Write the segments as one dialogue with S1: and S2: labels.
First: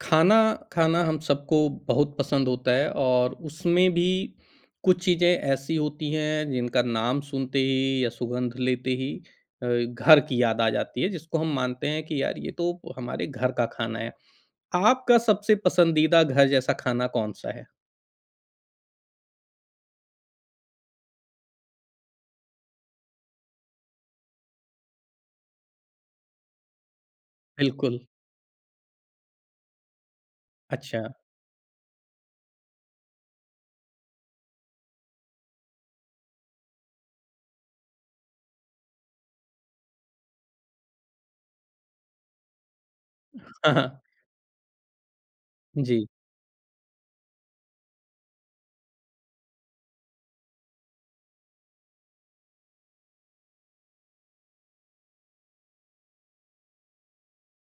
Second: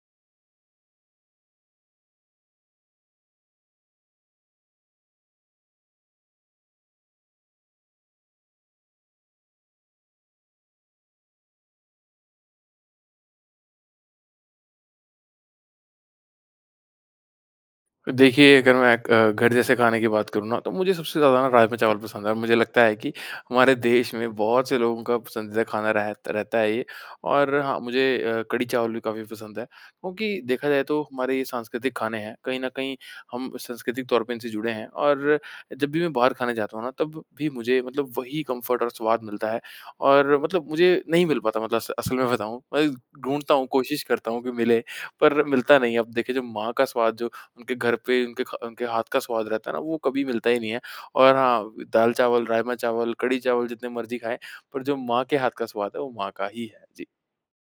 S1: खाना, खाना हम सबको बहुत पसंद होता है और उसमें भी कुछ चीज़ें ऐसी होती हैं, जिनका नाम सुनते ही या सुगंध लेते ही अ, घर की याद आ जाती है, जिसको हम मानते हैं कि यार, ये तो हमारे घर का खाना है। आपका सबसे पसंदीदा घर जैसा खाना कौन-सा है?
S2: देखिए, अगर मैं क अ, घर जैसे खाने की बात करूँ ना, तो मुझे सबसे ज़्यादा ना राजमा चावल पसंद है और मुझे लगता है कि हमारे देश में बहुत से लोगों का पसंदीदा खाना रह रहता है ये। और हाँ,
S1: बिल्कुल।
S2: मुझे अ, कढ़ी चावल भी काफ़ी पसंद है, क्योंकि देखा जाए तो
S1: अच्छा।
S2: हमारे ये सांस्कृतिक खाने हैं, कहीं न कहीं हम सांस्कृतिक तौर पर इनसे जुड़े हैं और जब भी मैं बाहर खाने जाता हूँ ना, तब भी मुझे मतलब वही कम्फ़र्ट और स्वाद मिलता है। और मतलब मुझे नहीं मिल पाता मतलब अस असल में बताऊँ, अय ढूँढ़ता हूँ, कोशिश करता हूँ, कि मिले पर मिलता नहीं है।
S1: जी।
S2: अब देखिए, जब माँ का स्वाद जो, उनके घर पे, उनके खा उनके हाथ का स्वाद रहता है ना, वो कभी मिलता ही नहीं है, और हाँ, दाल-चावल, राजमा-चावल, कढ़ी-चावल जितने मर्ज़ी खाएँ, पर जो माँ के हाथ का स्वाद है, वो माँ का ही है। जी।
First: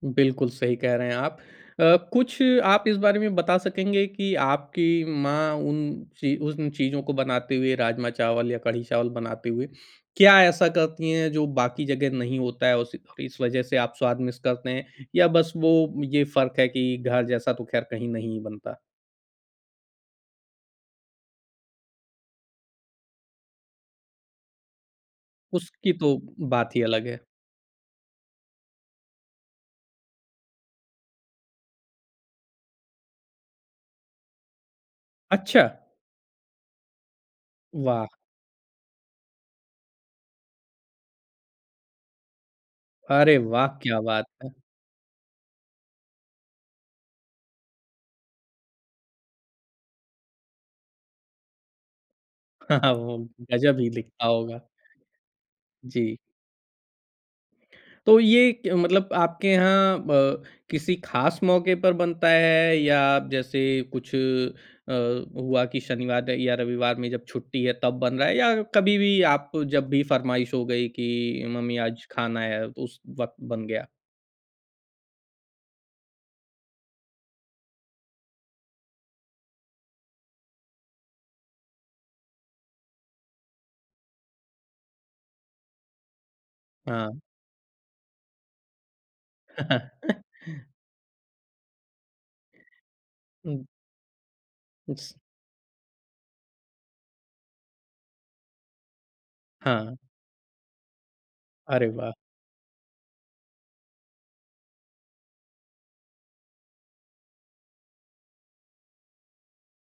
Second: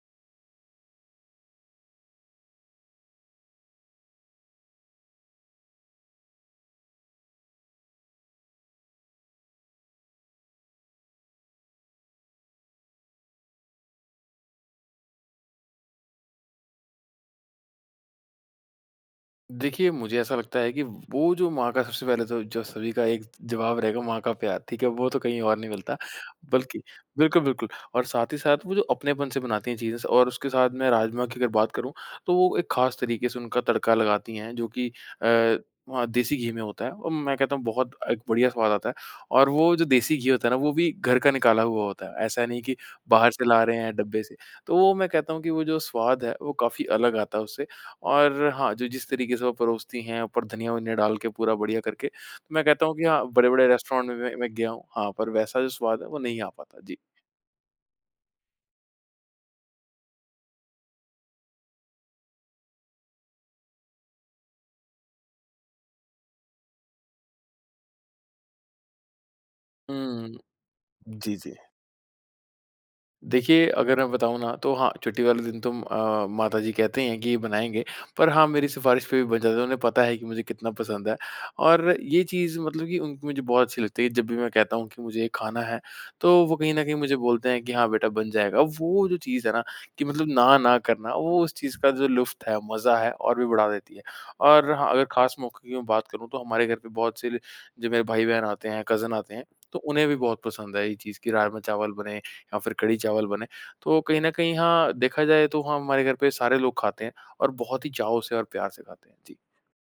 S1: बिल्कुल, सही कह रहे हैं आप। अ, कुछ आप इस बारे में बता सकेंगे कि आपकी माँ उन चीज़ उन चीज़ों को बनाते हुए, राजमा चावल या कढ़ी-चावल बनाते हुए, क्या ऐसा करती हैं, जो बाकी जगह नहीं होता है, उस इस वज़ह से आप स्वाद मिस करते हैं? या बस वो ये फ़र्क है कि घर जैसा तो ख़ैर कहीं नहीं ही बनता?
S2: देखिए, मुझे ऐसा लगता है कि वो जो माँ का सबसे पहले तो जो सभी का एक जवाब रहेगा, माँ का प्यार, ठीक है? वो तो कहीं और नहीं
S1: उसकी
S2: मिलता,
S1: तो, बात
S2: बल्कि
S1: ही अलग है।
S2: बिल्कुल, बिल्कुल। और साथ ही साथ वो जो अपनेपन से बनाती हैं चीज़ें स और उसके साथ मैं राजमा की अगर बात करूँ, तो वो एक ख़ास तरीके से उनका तड़का लगाती हैं, जो कि अ,
S1: अच्छा।
S2: वहाँ देसी घी में होता है। और मैं कहता हूँ बहुत
S1: वाह!
S2: अ, बढ़िया स्वाद आता है, और वो जो देसी घी होता है ना, वो भी घर का निकाला हुआ होता है, ऐसा नहीं कि बाहर
S1: अरे
S2: से ला
S1: वाह!
S2: रहे हैं,
S1: क्या
S2: डब्बे
S1: बात
S2: से।
S1: है।
S2: तो वो मैं कहता हूँ कि वो जो स्वाद है, वो काफ़ी अलग आता है उससे और हाँ, जो जिस तरीके से वो परोसती है, ऊपर धनिया-वनिया डाल के पूरा बढ़िया करके। तो मैं कहता हूँ कि
S1: वो,
S2: हाँ, बड़े-बड़े
S1: गजब ही
S2: रेस्टोरेंट में,
S1: लिखता
S2: मैं मैं
S1: होगा।
S2: गया हूँ, हाँ, पर वैसा जो स्वाद है
S1: जी।
S2: वो नहीं आ पाता। जी।
S1: तो ये क मतलब आपके यहाँ ब किसी ख़ास मौके पर बनता है या जैसे कुछ अ, हुआ कि शनिवार र या रविवार में जब छुट्टी है, तब बन रहा है? या कभी-भी आप जब भी
S2: हुँ,
S1: फरमाइश हो गई,
S2: जी,
S1: कि
S2: जी।
S1: मम्मी आज खाना है, उस वक़्त
S2: देखिए,
S1: बन गया।
S2: अगर मैं बताऊँ ना, तो हाँ, छुट्टी वाले दिन तुम अ, माता जी कहती हैं कि ये बनाएँगे, पर हाँ, मेरी सिफारिश पे भी बन जाता है, उन्हें पता है कि मुझे कितना पसंद है। और ये चीज़ मतलब कि उनकी मुझे बहुत अच्छी लगती है, जब भी मैं कहता हूँ, कि मुझे ये खाना है, तो वो कहीं न कहीं मुझे
S1: हाँ।
S2: बोलते हैं, कि हाँ, बेटा बन जाएगा। वो जो चीज़ है ना, कि मतलब ना ना करना, वो उस चीज़ का जो लुफ्त है, मज़ा है और भी
S1: हुँ।
S2: बढ़ा देती है। और हाँ, अगर
S1: इस
S2: ख़ास मौकों की मैं बात करूँ, तो हमारे घर पे बहुत से ल जो मेरे भाई बहन आते हैं, कज़िन आते हैं, तो
S1: हाँ।
S2: उन्हें भी बहुत पसंद है ये चीज़, कि
S1: अरे
S2: राजमा-चावल बने
S1: वाह!
S2: या फिर कढ़ी-चावल बने। तो कहीं न कहीं हाँ, देखा जाए तो हाँ, हमारे घर पे सारे लोग खाते हैं और बहुत ही चाव से और प्यार से खाते हैं। जी।